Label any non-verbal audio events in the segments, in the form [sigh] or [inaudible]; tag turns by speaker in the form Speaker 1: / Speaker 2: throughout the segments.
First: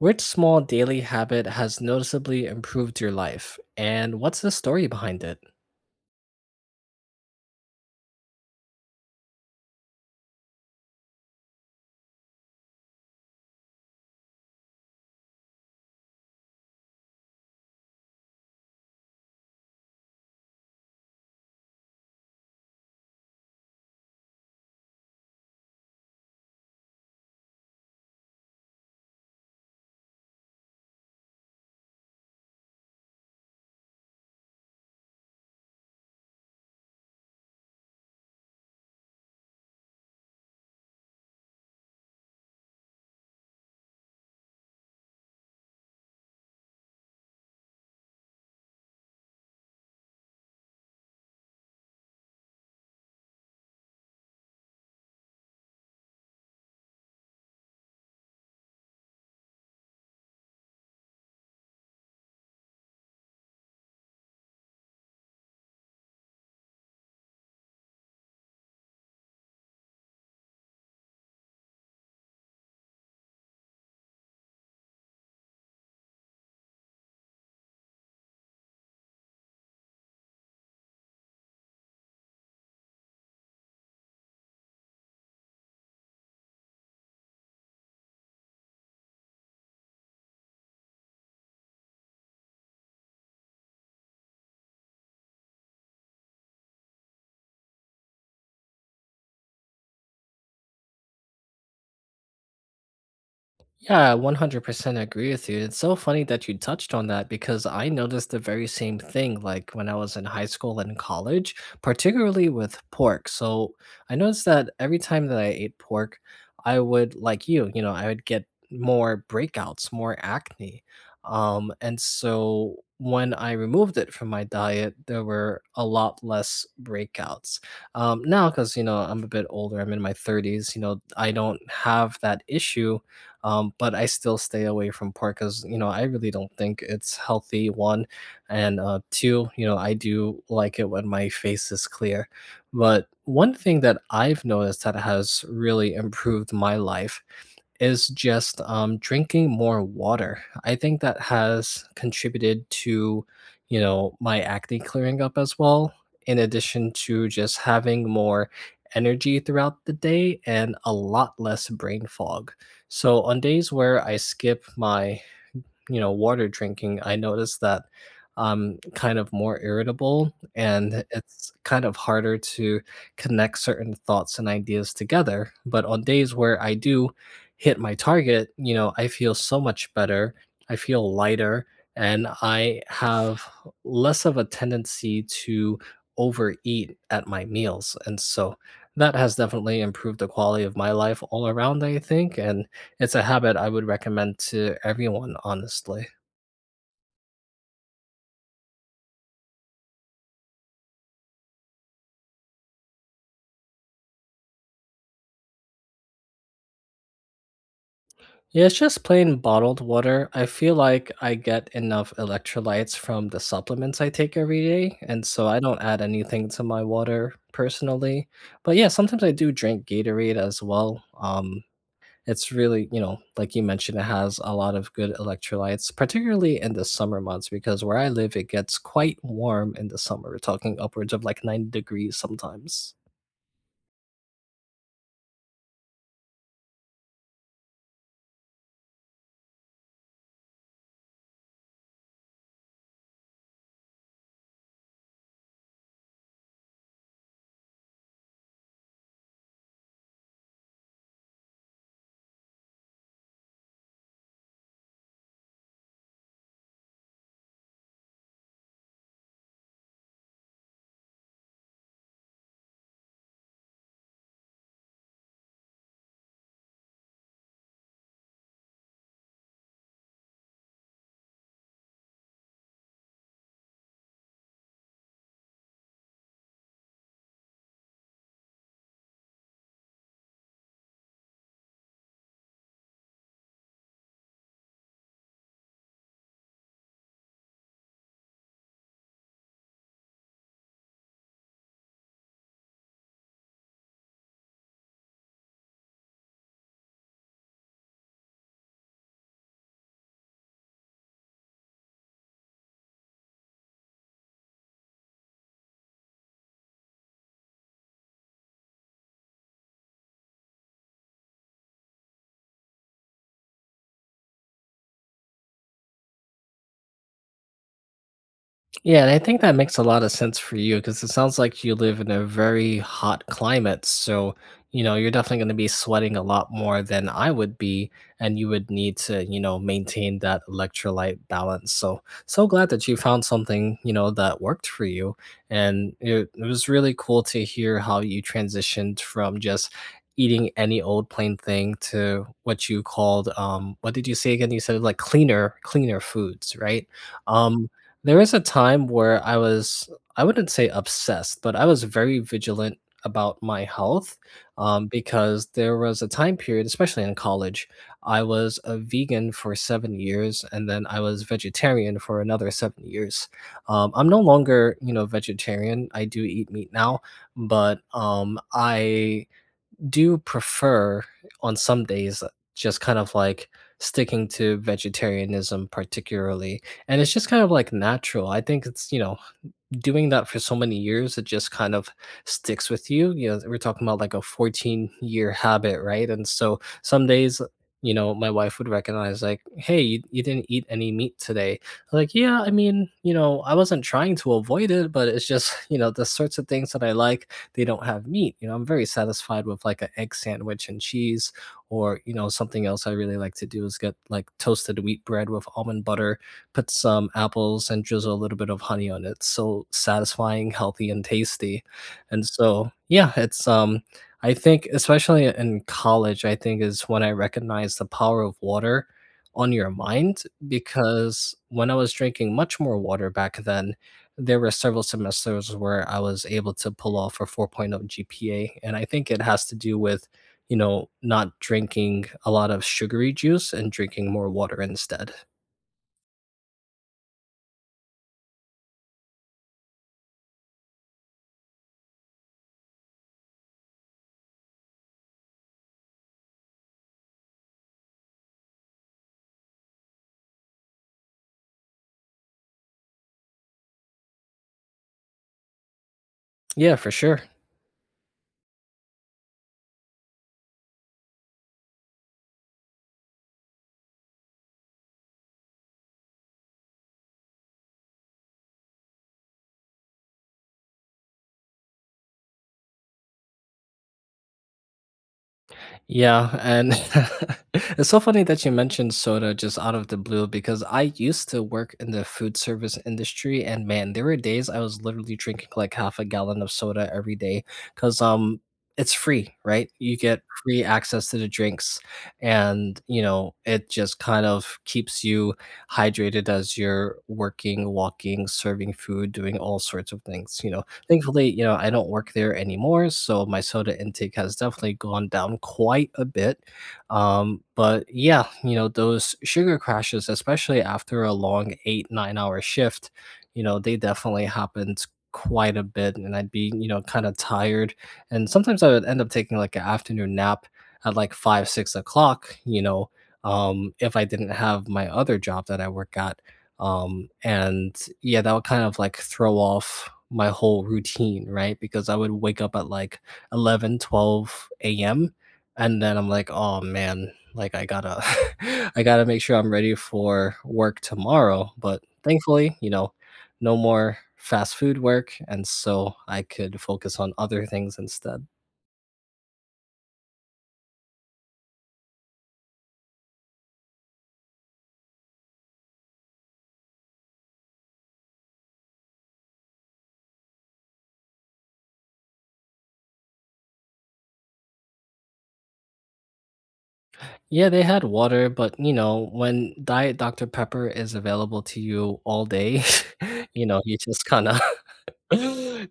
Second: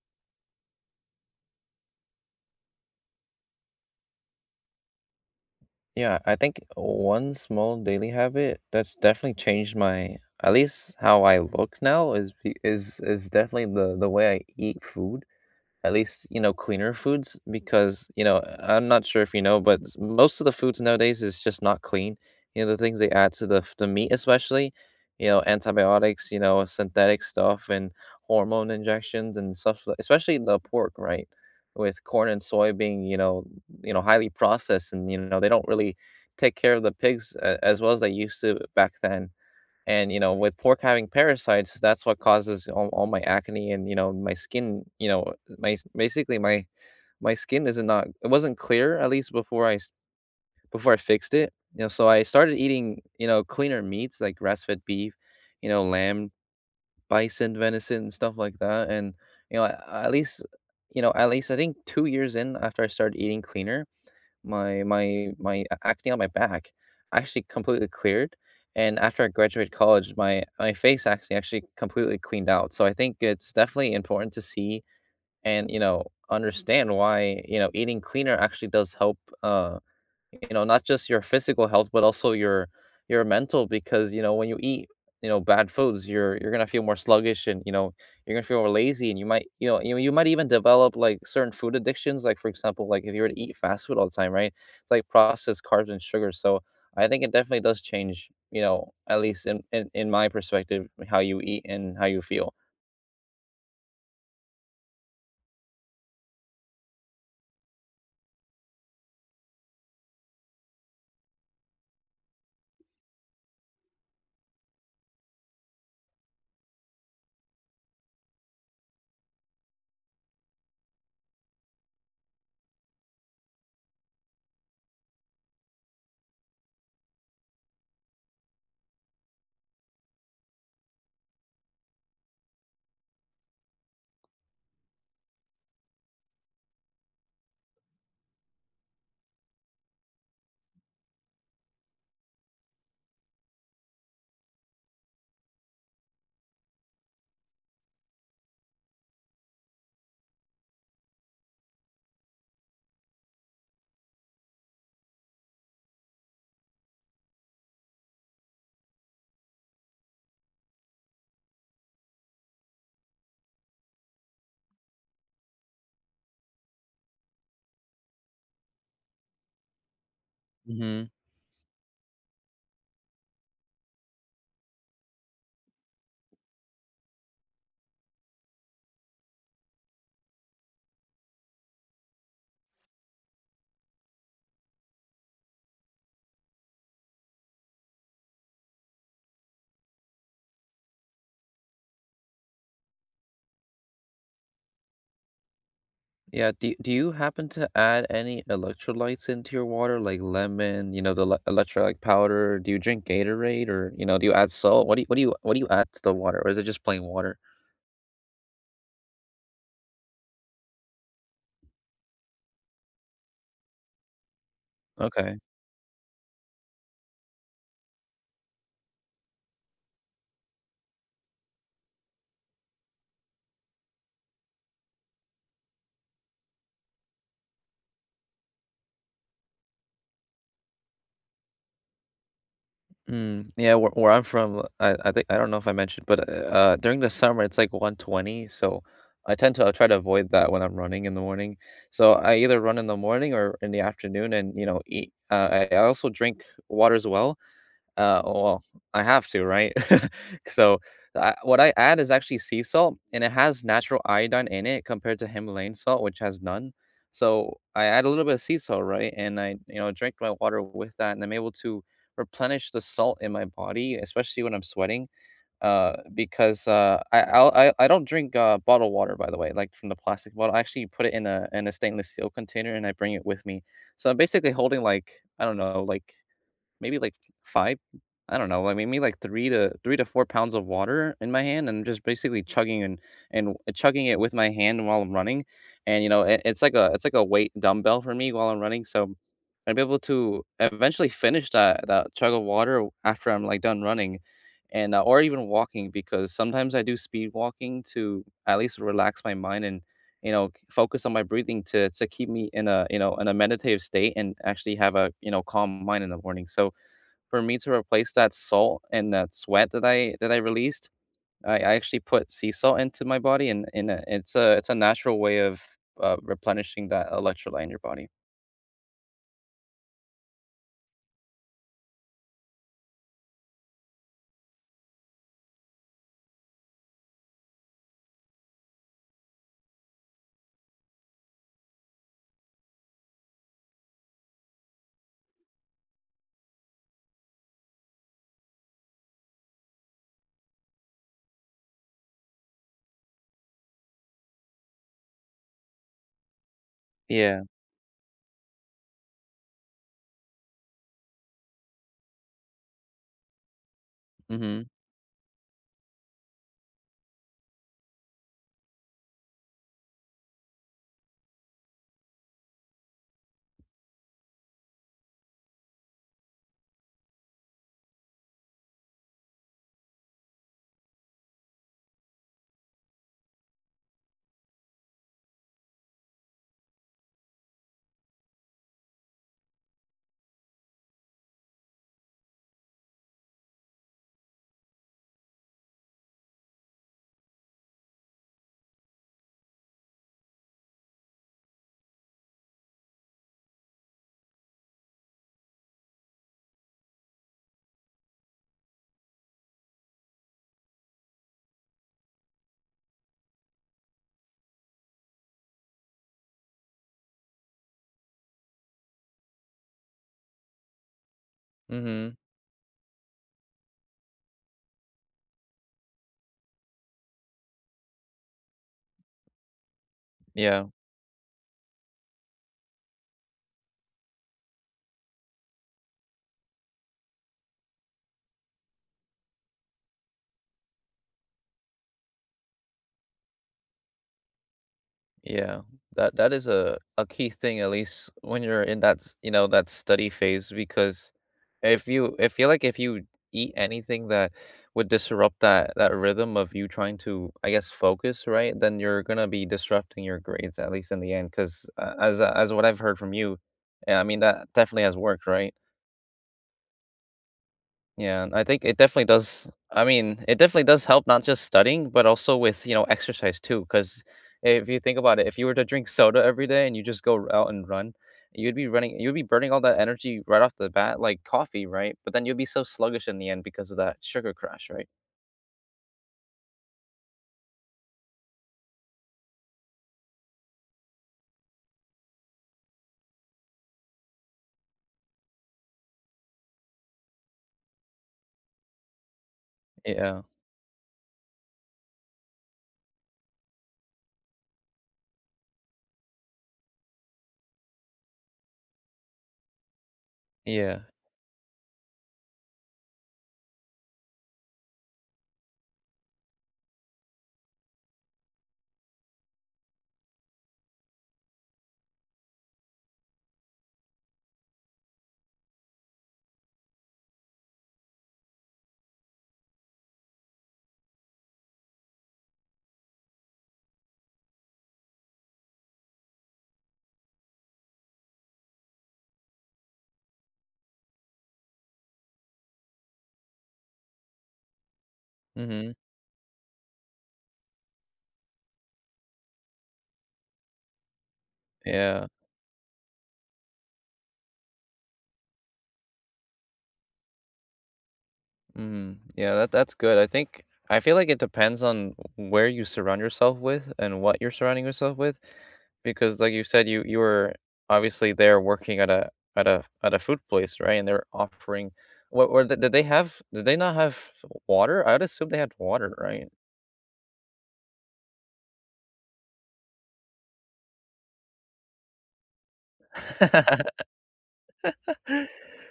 Speaker 1: Which small daily habit has noticeably improved your life, and what's the story behind it?
Speaker 2: Yeah, I think one small daily habit that's definitely changed my, at least how I look now, is be- is definitely the way I eat food, at least, you know, cleaner foods because, you know, I'm not sure if you know, but most of the foods nowadays is just not clean. You know, the things they add to the the meat especially, you know, antibiotics, you know, synthetic stuff and hormone injections and stuff, especially the pork, right? With corn and soy being, you know, highly processed, and, you know, they don't really take care of the pigs as well as they used to back then, and, you know, with pork having parasites, that's what causes all my acne and, you know, my skin, you know, my basically my my skin is not it wasn't clear, at least before before I fixed it, you know. So I started eating, you know, cleaner meats like grass-fed beef, you know, lamb, bison, venison and stuff like that. And, you know, at least, at least I think 2 years in after I started eating cleaner, my a acne on my back actually completely cleared, and after I graduated college, my face actually completely cleaned out, so I think it's definitely important to see and, you know, understand why, you know, eating cleaner actually does help, uh you know, not just your physical health, but also your mental, because, you know, when you eat, you know, bad foods, you're gonna feel more sluggish and, you know, you're gonna feel more lazy, and you might, you know, you might even develop like certain food addictions. Like, for example, like if you were to eat fast food all the time, right? It's like processed carbs and sugar. So I think it definitely does change, you know, at least in my perspective, how you eat and how you feel.
Speaker 1: Yeah, I 100% agree with you. It's so funny that you touched on that because I noticed the very same thing like when I was in high school and college, particularly with pork. So I noticed that every time that I ate pork, I would, like I would get more breakouts, more acne. And so when I removed it from my diet, there were a lot less breakouts. Now, because, you know, I'm a bit older, I'm in my 30s. You know, I don't have that issue, but I still stay away from pork because, you know, I really don't think it's healthy, one. And two, you know, I do like it when my face is clear. But one thing that I've noticed that has really improved my life is just drinking more water. I think that has contributed to, you know, my acne clearing up as well, in addition to just having more energy throughout the day and a lot less brain fog. So on days where I skip my, you know, water drinking, I notice that I'm kind of more irritable and
Speaker 2: Hmm,
Speaker 1: it's kind of harder to connect certain thoughts and ideas together. But on days where I do hit my target, you know, I feel so much better. I feel lighter and I have less of a tendency to overeat at my meals. And so that has definitely improved the quality of my life all around, I think. And it's a habit I would recommend to everyone, honestly.
Speaker 2: yeah, do you happen to add any electrolytes into your water, like lemon, you know, the le electrolyte powder? Do you drink Gatorade or, you know, do you add salt? What do you what do you what do you add to the water, or is it just plain water?
Speaker 1: Yeah, it's just plain bottled water. I feel like I get enough electrolytes from the supplements I take every day, and
Speaker 2: Okay.
Speaker 1: so I don't add anything to my water personally. But yeah, sometimes I do drink Gatorade as well. It's really, you know, like you mentioned, it has a lot of good electrolytes, particularly in the summer months, because where I live, it gets quite warm in the summer. We're talking upwards of like 90 degrees sometimes.
Speaker 2: Mm, yeah, where I'm from, I think, I don't know if I mentioned, but during the summer it's like 120, so I tend to try to avoid that when I'm running in the morning. So I either run in the morning or in the afternoon, and, you know, eat. I also drink water as well. Oh, well, I have to, right? [laughs] So, I what I add is actually sea salt, and it has natural iodine in it compared to Himalayan salt, which has none. So I add a little bit of sea salt, right? And I, you know, drink my water with that, and I'm able to replenish the salt in my body, especially when I'm sweating, because, I I'll I don't drink, bottled water, by the way, like, from the plastic bottle. I actually put it in a stainless steel container, and I bring it with me. So I'm basically holding, like, I don't know, like, maybe like 5, I don't know, like, maybe like 3 to 4 pounds of water in my hand, and just basically chugging, and chugging it with my hand while I'm running. And, you know, it's like a, it's like a weight dumbbell for me while I'm running, so I would be able to eventually finish that chug of water after I'm like done running and, or even walking, because sometimes I do speed walking to at least relax my mind and, you know, focus on my breathing, to keep me in a, you know, in a meditative state and actually have a, you know, calm mind in the morning. So for me to replace that salt and that sweat that I, released, I actually put sea salt into my body, and, it's a, it's a natural way of, replenishing that electrolyte in your body.
Speaker 1: Yeah, and I think that makes a lot of sense for you because it sounds like you live in a very hot climate. So, you know, you're definitely going to be sweating a lot more than I would be. And you would need to, you know, maintain that electrolyte balance. So, so glad that you found something, you know, that worked for you. And it was really cool to hear how you transitioned from just eating any old plain thing to what you called, what did you say again? You said like cleaner, foods, right?
Speaker 2: Yeah.
Speaker 1: Um, there was a time where I wouldn't say obsessed, but I was very vigilant about my health
Speaker 2: Mm-hmm.
Speaker 1: um, because there was a time period, especially in college, I was a vegan for 7 years and then I was vegetarian for another 7 years. I'm no longer, you know, vegetarian. I do eat meat now, but I do prefer on some days just kind of like sticking to vegetarianism particularly, and it's just kind of like natural. I think it's, you know, doing that for so many years, it just kind of sticks with you. You know, we're talking about like a 14-year habit, right? And so some days, you know, my wife would recognize, like, hey, you didn't eat any meat today. I'm like, yeah, I mean, you know, I wasn't trying to avoid it, but it's just, [laughs] you know, the sorts of things that I like, they don't have meat. You know, I'm very satisfied with like an egg sandwich and cheese, or, you know, something else I really like to do is get like toasted wheat bread with almond butter, put some apples and drizzle a little bit of honey on it. So satisfying, healthy, and tasty.
Speaker 2: Mm-hmm.
Speaker 1: And so, yeah, it's I think especially in college, I think is when I recognized the power of water on your mind
Speaker 2: Yeah.
Speaker 1: because when I was drinking much more water back then, there were several semesters where I was able to pull off a 4.0 GPA. And I think it has to do with, you know, not drinking a lot of sugary juice and drinking more water instead.
Speaker 2: Yeah, that is a key thing, at least when you're in that, that study phase, because if you I feel like if you eat anything that would disrupt that, rhythm of you trying to, I guess, focus, right? Then you're gonna be disrupting your grades, at least in the end, because, as, as what I've heard from you, yeah, I mean, that definitely has worked, right?
Speaker 1: Yeah, for sure.
Speaker 2: Yeah, and I think it definitely does. I mean, it definitely does help, not just studying, but also with, you know, exercise too. Because if you think about it, if you were to drink soda every day and you just go out and run, you'd be running, you'd be burning all that energy right off the bat, like coffee, right? But then you'd be so sluggish in the end because of that sugar crash, right?
Speaker 1: Yeah, and [laughs] it's so funny that you mentioned soda just out of the blue because I used to work in the food service industry and man, there were days I was literally drinking like half a gallon of soda every day, cuz it's free, right? You get
Speaker 2: Yeah.
Speaker 1: free access to the drinks and, you know, it just kind of keeps you hydrated as you're working, walking, serving food, doing all sorts of things, you know.
Speaker 2: Yeah.
Speaker 1: Thankfully, you know, I don't work there anymore, so my soda intake has definitely gone down quite a bit. But yeah, you know, those sugar crashes, especially after a long eight, 9 hour shift, you know, they definitely happened quite a bit. And I'd be, you know, kind of tired. And sometimes I would end up taking like an afternoon nap at like five, 6 o'clock, you know, if I didn't have my other job that I work at. And Yeah, that would kind of like throw off my whole routine, right? Because I would wake up at like 11, 12 a.m.
Speaker 2: Mm-hmm.
Speaker 1: And then I'm like, oh man, like I gotta, [laughs] I gotta make sure I'm ready for work tomorrow. But
Speaker 2: Yeah.
Speaker 1: thankfully, you know, no more fast food work. And so I could focus on other things instead.
Speaker 2: Mm, yeah, that's good. I think, I feel like it depends on where you surround yourself with and what you're surrounding yourself with, because, like you said, you were obviously there working at a, at a food place, right? And they're offering, what? Or did they have, did they not have water? I'd assume they had water, right?
Speaker 1: Yeah, they had water, but you know, when Diet Dr. Pepper is available to you all day, [laughs] you know, you
Speaker 2: [laughs]
Speaker 1: just kind of [laughs]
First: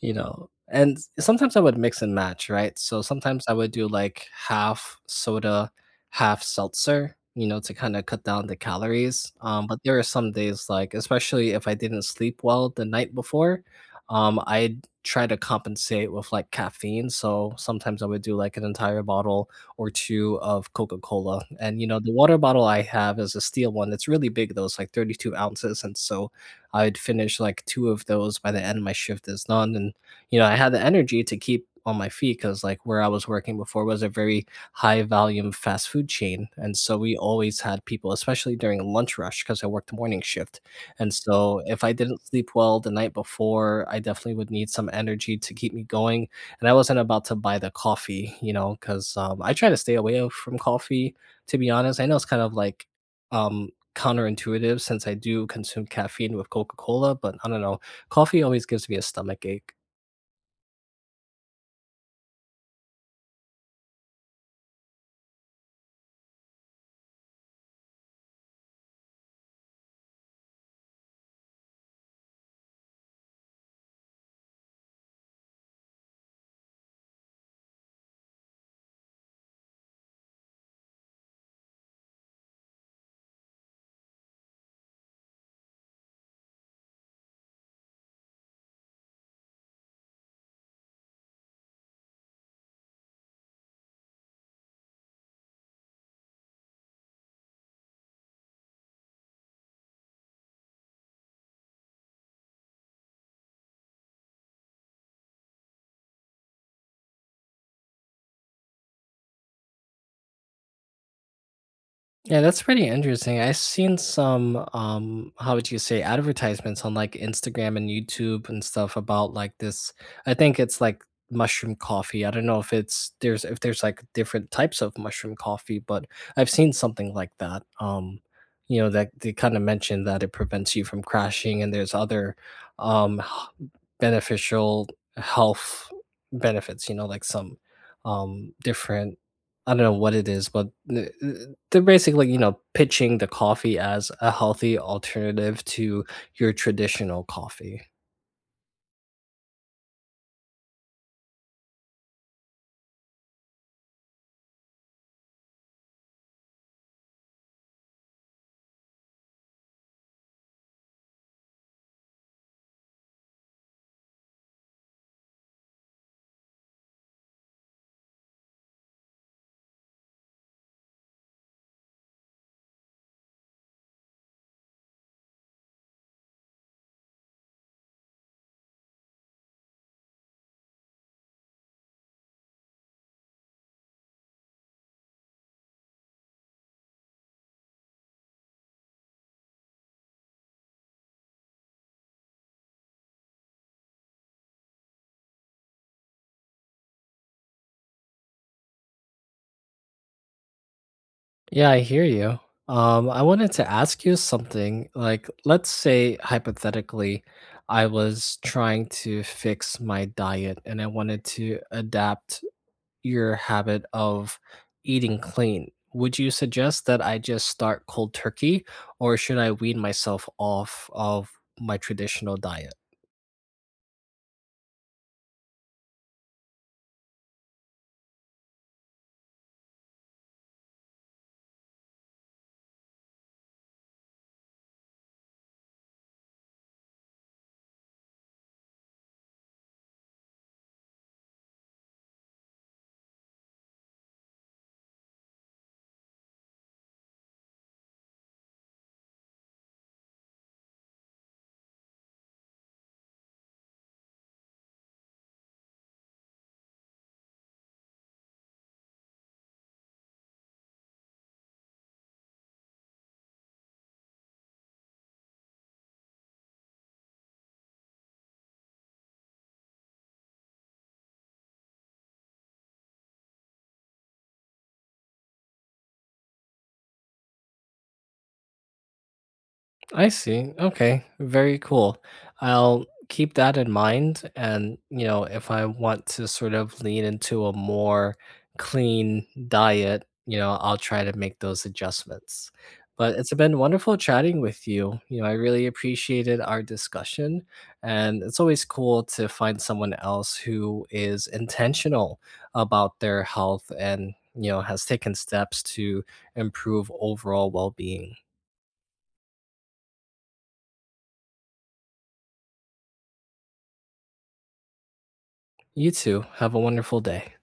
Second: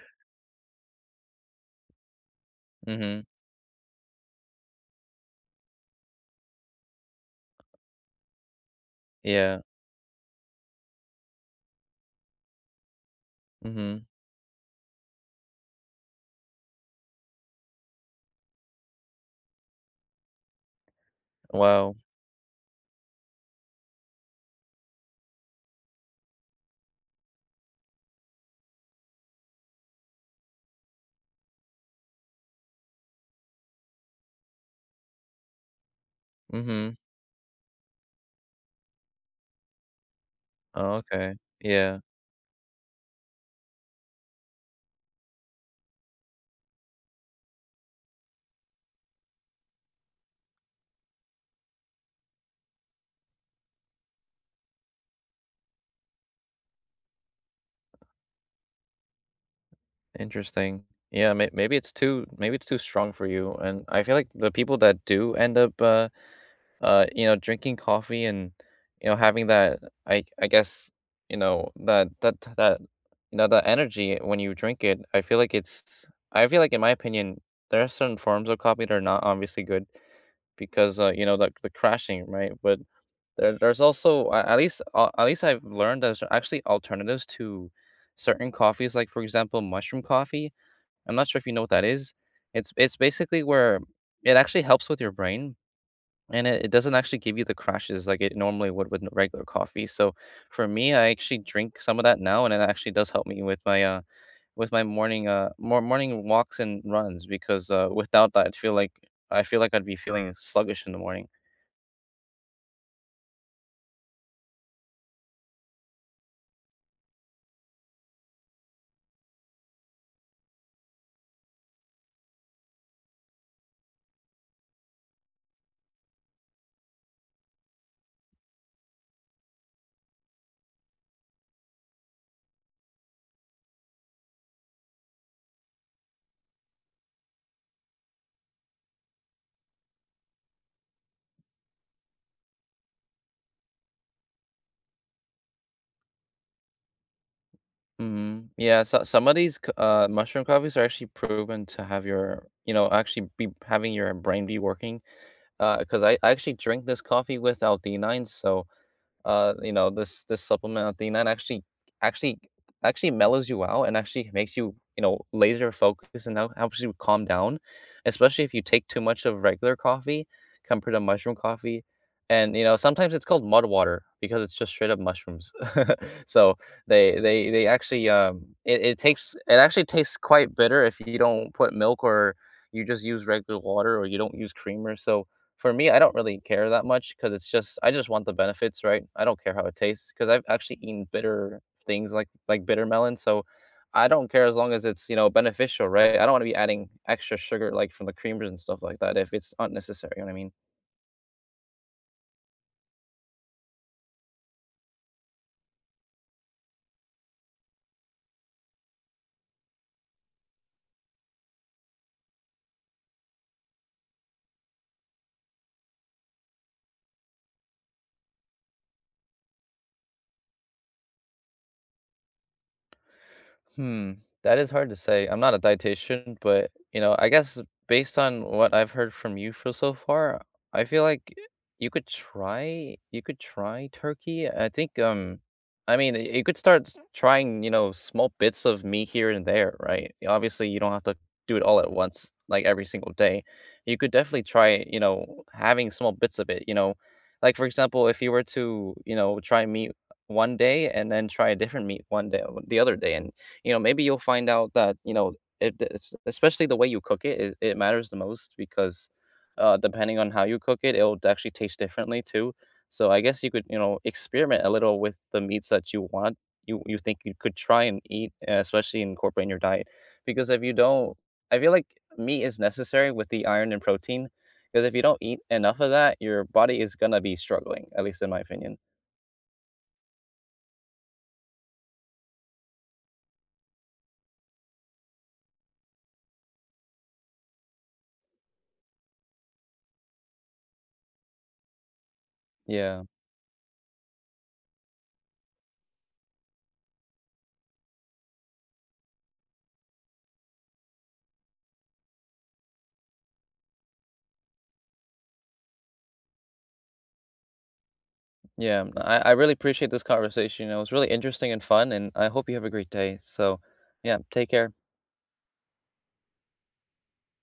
Speaker 1: you know, and sometimes I would mix and match, right? So
Speaker 2: Mm-hmm.
Speaker 1: sometimes I would do like half soda, half seltzer, you know, to kind of cut down the calories
Speaker 2: Yeah.
Speaker 1: um but there are some days, like especially if I didn't sleep well the night before
Speaker 2: Mm-hmm.
Speaker 1: um i try to compensate with like caffeine, so sometimes I would do like an entire bottle or two of Coca-Cola. And you
Speaker 2: Wow.
Speaker 1: know, the water bottle I have is a steel one. It's really big though, it's like 32 ounces. And so I'd finish like two of those by the end of my shift is done. And, you know, I had the energy to keep on my feet because, like, where I was working before was a very high volume fast food chain. And
Speaker 2: Mm-hmm.
Speaker 1: so we always had people, especially during lunch rush, because I worked the morning shift.
Speaker 2: Oh,
Speaker 1: And
Speaker 2: okay.
Speaker 1: so if I
Speaker 2: Yeah.
Speaker 1: didn't sleep well the night before, I definitely would need some energy to keep me going. And I wasn't about to buy the coffee, you know, because I try to stay away from coffee, to be honest. I know it's kind of like, um counterintuitive since I do consume caffeine with Coca Cola, but I don't know. Coffee always gives me a stomach ache.
Speaker 2: Interesting. Yeah, maybe it's too, maybe it's too strong for you. And I feel like the people that do end up, drinking coffee and, you know, having that, I guess, you know, that, that energy when you drink it, I feel like, in my opinion, there are certain forms of coffee that are not obviously good, because, you know, the crashing, right? But there's also at least, I've learned there's actually alternatives to certain coffees, like, for example, mushroom coffee. I'm not sure if you know what that is. It's basically where it actually helps with your brain, and it doesn't actually give you the crashes like it normally would with regular coffee. So for me, I actually drink some of that now, and it actually does help me with my, with my morning, more morning walks and runs, because, without that, I feel like I'd be feeling sluggish in the morning.
Speaker 1: Yeah, that's pretty interesting. I've seen some how would you say advertisements on like Instagram and YouTube and stuff about like this. I think it's like mushroom coffee. I don't know if it's there's if there's like different types of mushroom coffee, but I've seen something like that. You know that they kind of mentioned that it prevents you from crashing and there's other um h- beneficial health benefits, you know, like some different, I don't know what it is, but they're basically, you know, pitching the coffee as a healthy alternative to your traditional coffee.
Speaker 2: Hmm, yeah, so some of these, mushroom coffees are actually proven to have your, actually be having your brain be working, because I actually drink this coffee without D9s, so, you know, this supplement, Athena, and actually actually mellows you out and actually makes you, you know, laser focused and helps you calm down, especially if you take too much of regular coffee compared to mushroom coffee. And, you know, sometimes it's called mud water because it's just straight up mushrooms. [laughs] So they actually, it actually tastes quite bitter if you don't put milk, or you just use regular water, or you don't use creamer. So for me, I don't really care that much, because it's just I just want the benefits, right? I don't care how it tastes, because 'cause I've actually eaten bitter things like, bitter melon, so I don't care as long as it's, you know, beneficial, right? I don't wanna be adding extra sugar, like, from the creamers and stuff like that if it's unnecessary, you know what I mean?
Speaker 1: Yeah, I hear you. I wanted to ask you something. Like, let's say hypothetically, I was trying to fix my diet and I wanted to adapt your habit of eating clean. Would you suggest that I just start cold turkey or should I wean myself off of my traditional diet?
Speaker 2: Hmm, that is hard to say. I'm not a dietitian, but, you know, I guess, based on what I've heard from you for so far, I feel like you could try turkey. I think, I mean, you could start, trying, you know, small bits of meat here and there, right? Obviously, you don't have to do it all at once, like every single day. You could definitely try, you know, having small bits of it. Like, for example, if you were to, you know, try meat one day, and then try a different meat one day the other day, and, you know, maybe you'll find out that, you know, especially the way you cook it, it matters the most, because, depending on how you cook it, it'll actually taste differently too. So I guess you could, you know, experiment a little with the meats that you want, you think you could try and eat, especially incorporate in your diet. Because if you don't, I feel like meat is necessary with the iron and protein. Because if you don't eat enough of that, your body is going to be struggling, at least in my opinion.
Speaker 1: I see. Okay. Very cool. I'll keep that in mind. And, you know, if I want to sort of lean into a more clean diet, you know, I'll try to make those adjustments.
Speaker 2: Yeah.
Speaker 1: But it's been wonderful chatting with you. You know, I really appreciated our discussion. And it's always cool to find someone else who is intentional about their health and, you know, has taken steps to improve overall well being.
Speaker 2: Yeah, I really appreciate this conversation. You know, it was really interesting and fun, and I hope you have a great day. So, yeah, take care.
Speaker 1: You too. Have a wonderful day.